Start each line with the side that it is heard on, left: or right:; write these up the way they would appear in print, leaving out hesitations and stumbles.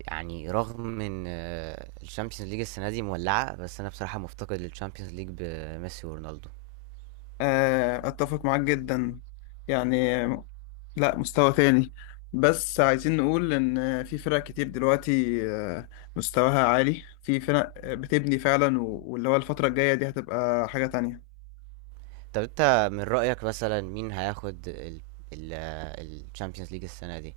right: يعني رغم ان الشامبيونز ليج السنه دي مولعه، بس انا بصراحه مفتقد للشامبيونز ليج بميسي ورونالدو.
left: اتفق معاك جدا. يعني لا، مستوى تاني. بس عايزين نقول ان في فرق كتير دلوقتي مستواها عالي، في فرق بتبني فعلا واللي هو الفترة الجاية دي هتبقى حاجة تانية.
right: طب انت من رايك مثلا مين هياخد الشامبيونز ليج السنه دي،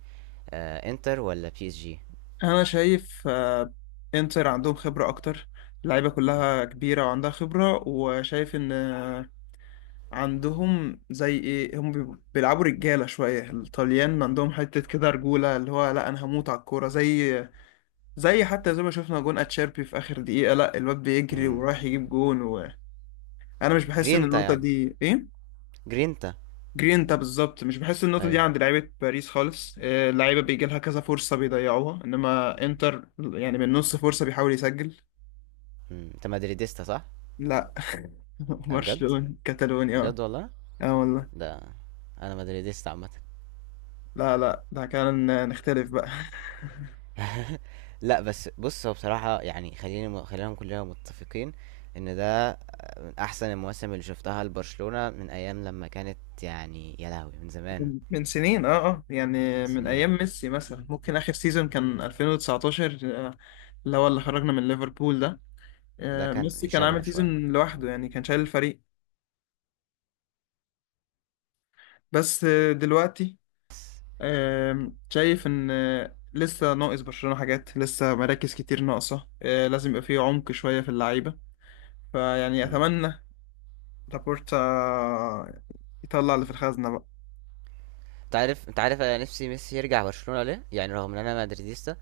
right: انتر ولا بي اس جي؟
left: انا شايف انتر عندهم خبرة اكتر، اللعيبة كلها كبيرة وعندها خبرة، وشايف ان عندهم زي ايه، هم بيلعبوا رجالة شوية. الطليان عندهم حتة كده رجولة، اللي هو لا، انا هموت على الكورة زي حتى زي ما شفنا جون اتشيربي في اخر دقيقة، لا الواد بيجري
right: مم.
left: ورايح يجيب جون، وانا مش بحس ان
right: جرينتا
left: النقطة
right: يعني،
left: دي ايه.
right: جرينتا.
left: جرينتا بالظبط، مش بحس النقطة دي
right: ايوه.
left: عند لعيبة باريس خالص. اللعيبة بيجي لها كذا فرصة بيضيعوها، انما انتر يعني من نص فرصة بيحاول يسجل.
right: مم. انت مدريديستا صح؟
left: لا.
right: بجد؟
left: برشلونة، كتالونيا، اه.
right: بجد والله؟
left: اه والله.
right: ده انا مدريديستا عامه.
left: لا لا، ده كان نختلف بقى.
right: لأ، بس بُص، هو بصراحة يعني خلّينا كلّنا متّفقين إن ده من أحسن المواسم اللي شُفتها لبرشلونة من أيام لمّا كانت، يعني يا لهوي! من زمان،
left: من سنين، اه اه،
right: من
left: يعني من
right: سنين،
left: ايام ميسي مثلا، ممكن اخر سيزون كان 2019. آه، اللي هو اللي خرجنا من ليفربول ده.
right: ده كان
left: ميسي كان
right: شبهه
left: عامل
right: شوية.
left: سيزون لوحده، يعني كان شايل الفريق. بس دلوقتي.
right: بس.
left: شايف ان لسه ناقص برشلونة حاجات، لسه مراكز كتير ناقصة. لازم يبقى فيه عمق شوية في اللعيبة. فيعني
right: إمم.
left: اتمنى لابورتا يطلع اللي في الخزنة بقى.
right: أنت عارف أنا نِفْسي ميسي يرجع برشلونة، ليه؟ يعني رغم إن أنا مدريديستا،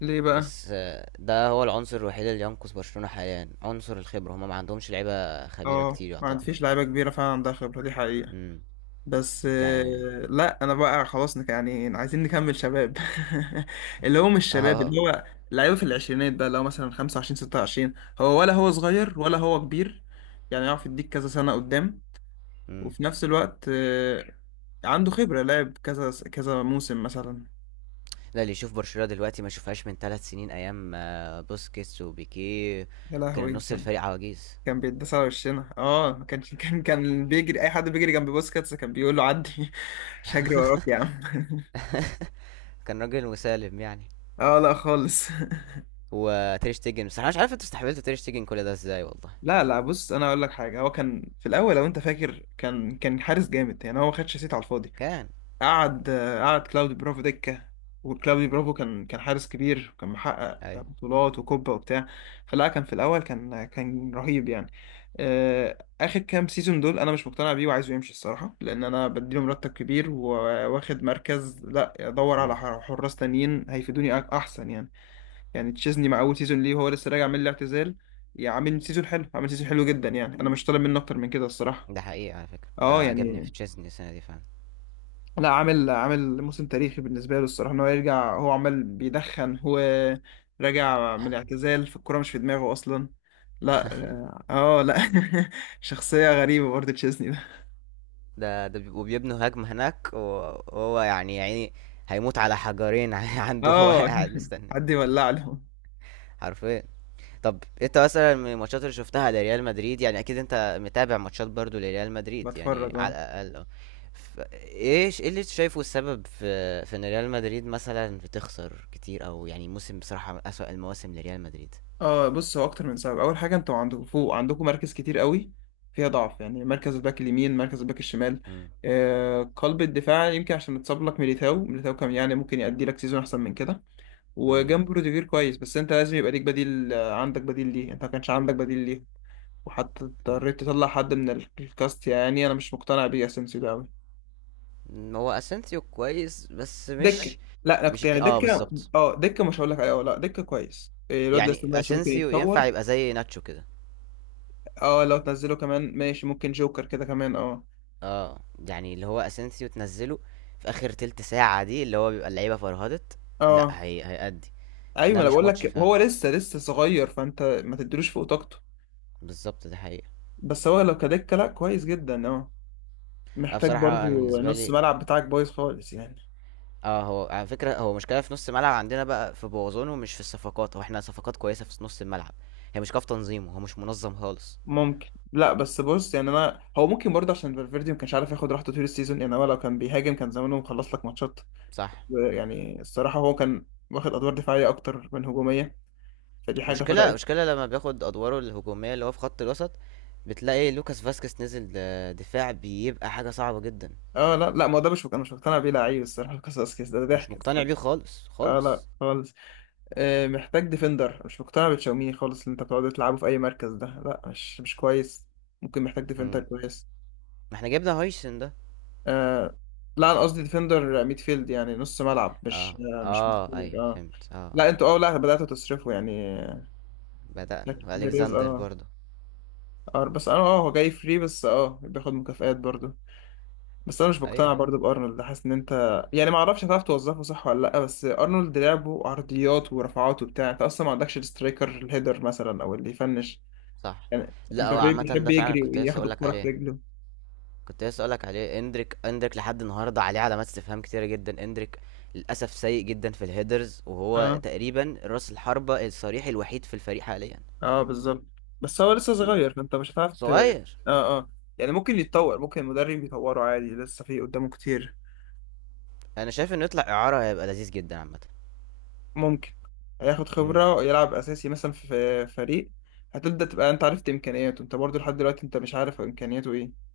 left: ليه بقى.
right: بس ده هو العنصر الوحيد اللي ينقذ برشلونة حاليًا، عنصر الخبرة، هم ما عندهمش لعيبة خبيرة
left: اه،
right: كتير
left: ما عاد
right: يعتبر.
left: فيش لعيبة كبيرة فعلا عندها خبرة، دي حقيقة.
right: إمم.
left: بس
right: يعني.
left: لا، انا بقى خلاص، يعني عايزين نكمل شباب. اللي هو مش شباب،
right: آه.
left: اللي هو لعيبه في العشرينات بقى، اللي هو مثلا 25 26. هو ولا هو صغير ولا هو كبير، يعني يعرف يديك كذا سنه قدام.
right: إمم.
left: وفي نفس الوقت عنده خبره لعب كذا كذا موسم مثلا.
right: لا، اللي يشوف برشلونة دلوقتي ما شوفهاش من ثلاث سنين، ايام بوسكيتس وبيكيه،
left: يا
right: كان
left: لهوي،
right: نص الفريق عواجيز.
left: كان بيتداس على وشنا. اه، ما كانش كان بيجري، اي حد بيجري جنب بوسكاتس كان بيقول له عدي. مش هجري وراك يا عم.
right: كان راجل مسالم يعني.
left: اه، لا خالص.
right: وتير شتيجن، بس انا مش عارف انتوا استحملتوا تير شتيجن كل ده ازاي والله.
left: لا لا، بص، انا اقول لك حاجه. هو كان في الاول، لو انت فاكر، كان حارس جامد. يعني هو ما خدش سيت على الفاضي.
right: كان.
left: قعد كلاودي برافو دكه، وكلاودي برافو كان حارس كبير، وكان محقق
right: ايوه.
left: بطولات وكوبا وبتاع. فلا، كان في الاول كان رهيب يعني. اخر كام سيزون دول انا مش مقتنع بيه، وعايزه يمشي الصراحه، لان انا بديله مرتب كبير وواخد مركز، لا ادور على
right: امم.
left: حراس تانيين هيفيدوني احسن يعني. يعني تشيزني مع اول سيزون ليه وهو لسه راجع من الاعتزال، يعني عامل سيزون حلو، عامل سيزون حلو جدا. يعني انا مش طالب منه اكتر من كده الصراحه.
right: ده حقيقي على فكرة،
left: اه
right: ده عجبني في
left: يعني،
right: تشيزني السنة دي فعلا.
left: لا عامل موسم تاريخي بالنسبه له الصراحه. ان هو يرجع، هو عمال بيدخن، هو راجع من الاعتزال في الكوره مش في دماغه اصلا. لا. اه لا. شخصيه غريبه برضه تشيزني ده.
right: ده بيبنوا هجمة هناك وهو يعني هيموت على حجرين عنده، هو
left: اه.
right: قاعد مستني.
left: حد يولع له.
right: حرفيا. طب انت مثلا من الماتشات اللي شفتها لريال مدريد، يعني اكيد انت متابع ماتشات برضو لريال مدريد يعني
left: بتفرج
right: على
left: اه.
right: الاقل، اه. ف- ايه اللي انت شايفه السبب في ان ريال مدريد مثلا بتخسر كتير، او يعني موسم بصراحة من اسوأ المواسم لريال مدريد.
left: اه، بص، هو اكتر من سبب. اول حاجه انتوا عندكم فوق، عندكم مراكز كتير قوي فيها ضعف، يعني مركز الباك اليمين، مركز الباك الشمال.
right: مم.
left: آه، قلب الدفاع، يمكن عشان متصاب لك ميليتاو كان يعني ممكن يأدي لك سيزون احسن من كده.
right: مم.
left: وجنبه روديجير كويس، بس انت لازم يبقى ليك بديل. عندك بديل ليه، انت ما كانش عندك بديل ليه. وحتى
right: مم.
left: اضطريت تطلع حد من الكاست، يعني انا مش مقتنع بيه اسينسيو ده قوي.
right: هو اسينسيو كويس بس
left: دكه.
right: مش،
left: لا انا كنت يعني
right: اه
left: دكه.
right: بالظبط.
left: اه دكه، مش هقول لك ايوه، لا دكه كويس. الواد لسه
right: يعني
left: ماشي، ممكن
right: اسينسيو ينفع
left: يتطور.
right: يبقى زي ناتشو كده.
left: اه، لو تنزله كمان ماشي، ممكن جوكر كده كمان، اه.
right: اه. يعني اللي هو اسينسيو تنزله في اخر تلت ساعة دي، اللي هو بيبقى اللعيبة فرهدت.
left: اه
right: لا هي هيأدي.
left: ايوه،
right: ده
left: انا
right: مش
left: بقول
right: ماتش
left: لك
right: فعلا.
left: هو لسه صغير، فانت ما تديلوش فوق طاقته.
right: بالظبط، دي حقيقة.
left: بس هو لو كدكه لا كويس جدا اه.
right: أنا
left: محتاج
right: بصراحة أنا
left: برضو،
right: بالنسبة
left: نص
right: لي،
left: ملعب بتاعك بايظ خالص يعني.
right: اه هو على فكرة هو مشكلة في نص الملعب عندنا بقى في بوظونه مش في الصفقات، هو احنا صفقات كويسة في نص الملعب، هي مشكلة في تنظيمه، هو مش منظم خالص.
left: ممكن، لا بس بص يعني، انا هو ممكن برضه عشان فالفيردي ما كانش عارف ياخد راحته طول السيزون. يعني هو لو كان بيهاجم كان زمانه مخلص لك ماتشات.
right: صح.
left: يعني الصراحه هو كان واخد ادوار دفاعيه اكتر من هجوميه، فدي حاجه
right: مشكلة،
left: فرقت.
right: مشكلة لما بياخد أدواره الهجومية اللي هو في خط الوسط، بتلاقي لوكاس فاسكيز نزل دفاع، بيبقى حاجة صعبة جدا.
left: اه لا لا، ما هو ده مش، انا مش مقتنع بيه لعيب الصراحه. قصص كده، ده
right: مش
left: ضحك
right: مقتنع
left: الصراحه.
right: بيه خالص
left: اه لا
right: خالص.
left: خالص. محتاج ديفندر، مش مقتنع بتشاوميني خالص. اللي انت بتقعد تلعبه في اي مركز ده لا، مش كويس. ممكن محتاج ديفندر
right: مم.
left: كويس.
right: ما احنا جبنا هايسن ده.
left: آه، لا انا قصدي ديفندر ميدفيلد، يعني نص ملعب، مش
right: اه
left: آه مش
right: اه
left: مدافع
right: ايوه
left: اه.
right: فهمت اه. آه.
left: لا انتوا اه، لا بدأتوا تصرفوا يعني.
right: بدأنا،
left: محتاج بيريز
right: والكساندر
left: اه.
right: برضه.
left: اه، بس انا هو جاي فري، بس بياخد مكافآت برضه. بس انا مش مقتنع
right: ايوه.
left: برضه بارنولد، حاسس ان انت يعني ما اعرفش هتعرف توظفه صح ولا لا. بس ارنولد لعبه عرضيات ورفعات وبتاع، انت اصلا ما عندكش السترايكر الهيدر مثلا او اللي يفنش.
right: صح.
left: يعني
right: لا هو
left: امبابي
right: عامة
left: بيحب
right: ده فعلا،
left: يجري
right: كنت لسه
left: وياخد
right: اقولك
left: الكرة في
right: عليه،
left: رجله.
right: كنت لسه اقولك عليه. اندريك، اندريك لحد النهارده عليه علامات استفهام كتيرة جدا. اندريك للاسف سيء جدا في الهيدرز، وهو
left: اه
right: تقريبا راس الحربة الصريح الوحيد في الفريق حاليا.
left: اه بالظبط. بس هو لسه
right: هو
left: صغير، فانت مش هتعرف اه.
right: صغير.
left: اه يعني ممكن يتطور، ممكن المدرب يطوره عادي، لسه في قدامه كتير.
right: انا شايف انه يطلع اعارة هيبقى لذيذ جدا عامة.
left: ممكن. هياخد
right: مم.
left: خبرة يلعب أساسي مثلا في فريق. هتبدأ تبقى أنت عرفت إمكانياته، أنت برضو لحد دلوقتي أنت مش عارف إمكانياته إيه.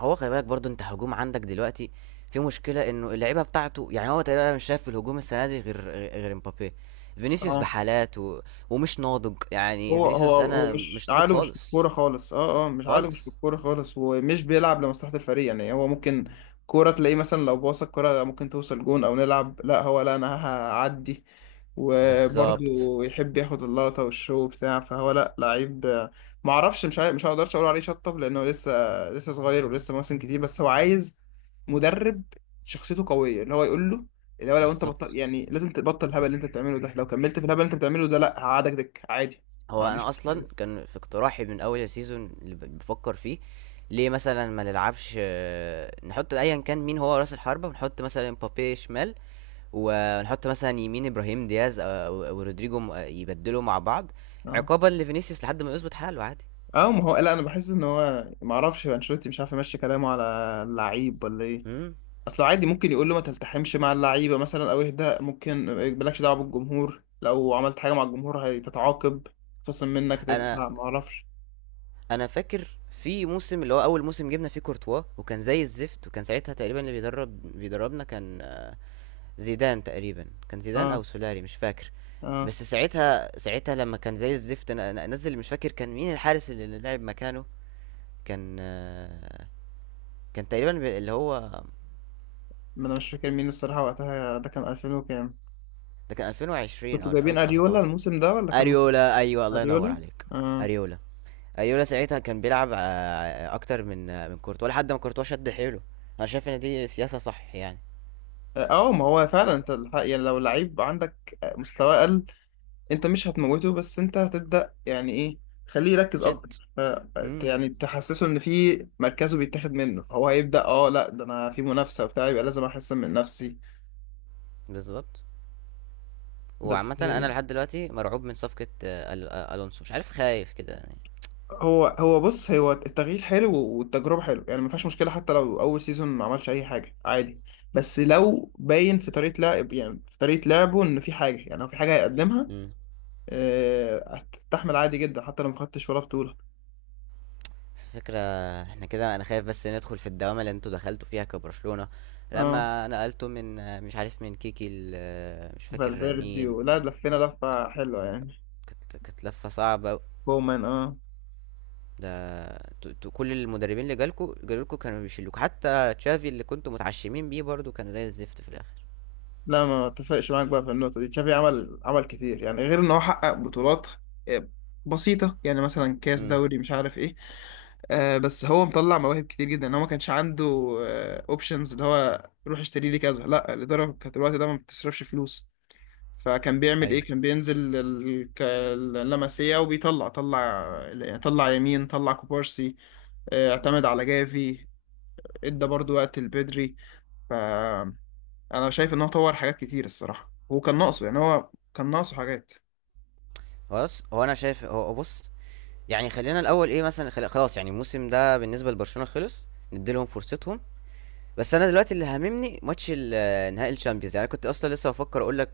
right: هو خلي بالك برضو، انت هجوم عندك دلوقتي في مشكلة، انه اللعيبة بتاعته يعني هو تقريبا مش شايف في الهجوم السنة دي غير، غير مبابي. فينيسيوس
left: اه.
right: بحالات و... ومش ناضج يعني، فينيسيوس
left: هو
right: انا
left: مش
right: مش ناضج
left: عقله مش في
right: خالص.
left: الكورة خالص. اه اه، مش عقله مش في
right: خالص.
left: الكورة خالص، ومش بيلعب لمصلحة الفريق. يعني هو ممكن كورة تلاقيه مثلا، لو باص الكورة ممكن توصل جون او نلعب، لا هو، لا انا هعدي. وبرضه
right: بالظبط.
left: يحب ياخد اللقطة والشو بتاع، فهو لا لعيب معرفش، مش عارف، مش هقدرش اقول عليه شطب، لانه لسه صغير، ولسه مواسم كتير. بس هو عايز مدرب شخصيته قويه، اللي هو يقول له، اللي هو لو انت بطل
right: بالظبط.
left: يعني لازم تبطل الهبل اللي انت بتعمله ده. لو كملت في الهبل اللي انت بتعمله ده لا، هقعدك دك عادي. ما
right: هو
left: عنديش
right: انا اصلا
left: مشكله.
right: كان في اقتراحي من اول السيزون اللي بفكر فيه: ليه مثلا ما نلعبش، نحط ايا كان مين هو راس الحربة، ونحط مثلا مبابي شمال، ونحط مثلا يمين ابراهيم دياز أو رودريجو، يبدلوا مع بعض،
left: اه
right: عقابا لفينيسيوس لحد ما يظبط حاله عادي.
left: اه، ما هو لا، انا بحس ان هو، ما اعرفش، انشيلوتي مش عارف يمشي كلامه على اللعيب ولا ايه.
right: مم.
left: اصل عادي ممكن يقول له ما تلتحمش مع اللعيبه مثلا، او اهدى، ممكن ما يقبلكش دعوه بالجمهور، لو عملت حاجه مع الجمهور هتتعاقب، خصم منك،
right: انا
left: هتدفع، ما اعرفش.
right: انا فاكر في موسم، اللي هو اول موسم جبنا فيه كورتوا وكان زي الزفت، وكان ساعتها تقريبا اللي بيدربنا كان زيدان، تقريبا كان زيدان او
left: اه
right: سولاري مش فاكر.
left: اه،
right: بس ساعتها، ساعتها لما كان زي الزفت، انا انزل مش فاكر كان مين الحارس اللي لعب مكانه، كان كان تقريبا اللي هو،
left: ما انا مش فاكر مين الصراحه وقتها، ده كان 2000 وكام.
right: ده كان 2020 او
left: كنتوا جايبين اريولا
right: 2019.
left: الموسم ده ولا كان.
right: اريولا، ايوه، الله ينور
left: اريولا.
right: عليك.
left: اه.
right: اريولا. اريولا ساعتها كان بيلعب اكتر من من كورتوا، لحد ما كورتوا شد حيله. انا شايف ان دي سياسة صح يعني.
left: اه ما هو فعلا انت الحق، يعني لو لعيب عندك مستواه اقل انت مش هتموته، بس انت هتبدا يعني ايه، خليه يركز اكتر،
right: جد.
left: ف
right: امم.
left: يعني تحسسه ان في مركزه بيتاخد منه، فهو هيبدا اه لا، ده انا في منافسه وبتاع، يبقى لازم احسن من نفسي.
right: بالظبط.
left: بس
right: وعامة انا لحد دلوقتي مرعوب من صفقة الونسو، مش عارف، خايف كده يعني.
left: هو بص، هو التغيير حلو والتجربه حلو يعني، ما فيهاش مشكله حتى لو اول سيزون ما عملش اي حاجه عادي. بس لو باين في طريقه لعب، يعني في طريقه لعبه ان في حاجه، يعني هو في حاجه هيقدمها.
right: امم.
left: استحمل عادي جدا حتى لو ما خدتش ولا بطولة.
right: بس الفكرة، احنا كده، انا خايف بس ندخل في الدوامة اللي انتوا دخلتوا فيها كبرشلونة
left: اه،
right: لما نقلتوا من مش عارف من كيكي مش فاكر
left: فالفيردي
right: مين.
left: ولا لفينا لفة حلوة يعني.
right: كانت لفة صعبة أوي.
left: بومان اه.
right: ده انتوا، انتوا كل المدربين اللي جالكوا كانوا بيشيلوكوا، حتى تشافي اللي كنتوا متعشمين بيه برضو كان زي الزفت في الاخر.
left: لا ما اتفقش معاك بقى في النقطة دي، تشافي عمل كتير يعني، غير ان هو حقق بطولات آه، بسيطة، يعني مثلا كاس
right: امم.
left: دوري مش عارف ايه. آه، بس هو مطلع مواهب كتير جدا، ان هو ما كانش عنده اوبشنز اللي هو روح اشتري لي كذا، لا الإدارة كانت الوقت ده ما بتصرفش فلوس. فكان بيعمل ايه،
right: ايوه.
left: كان بينزل اللمسيه، وبيطلع طلع يمين طلع كوبارسي. اعتمد على جافي، ادى برضو وقت البدري. فانا شايف ان هو طور حاجات كتير الصراحه، هو كان ناقصه، يعني هو كان ناقصه حاجات.
right: خلاص، هو انا شايف، هو بص، يعني خلينا الاول ايه مثلا، خلاص يعني الموسم ده بالنسبة لبرشلونة خلص، نديلهم فرصتهم. بس انا دلوقتي اللي هاممني ماتش نهائي الشامبيونز. يعني أنا كنت اصلا لسه بفكر اقول لك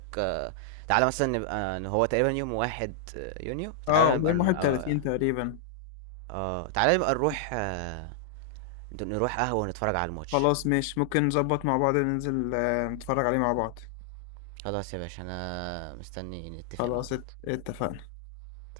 right: تعالى مثلا نبقى، إن هو تقريبا يوم واحد يونيو،
left: اه،
right: تعالى نبقى
left: قدام
right: اه،
left: 31 تقريبا.
right: تعالى نبقى نروح نروح قهوة ونتفرج على الماتش.
left: خلاص ماشي، ممكن نظبط مع بعض ننزل نتفرج عليه مع بعض.
right: خلاص يا باشا، انا مستني نتفق مع
left: خلاص
right: بعض.
left: اتفقنا.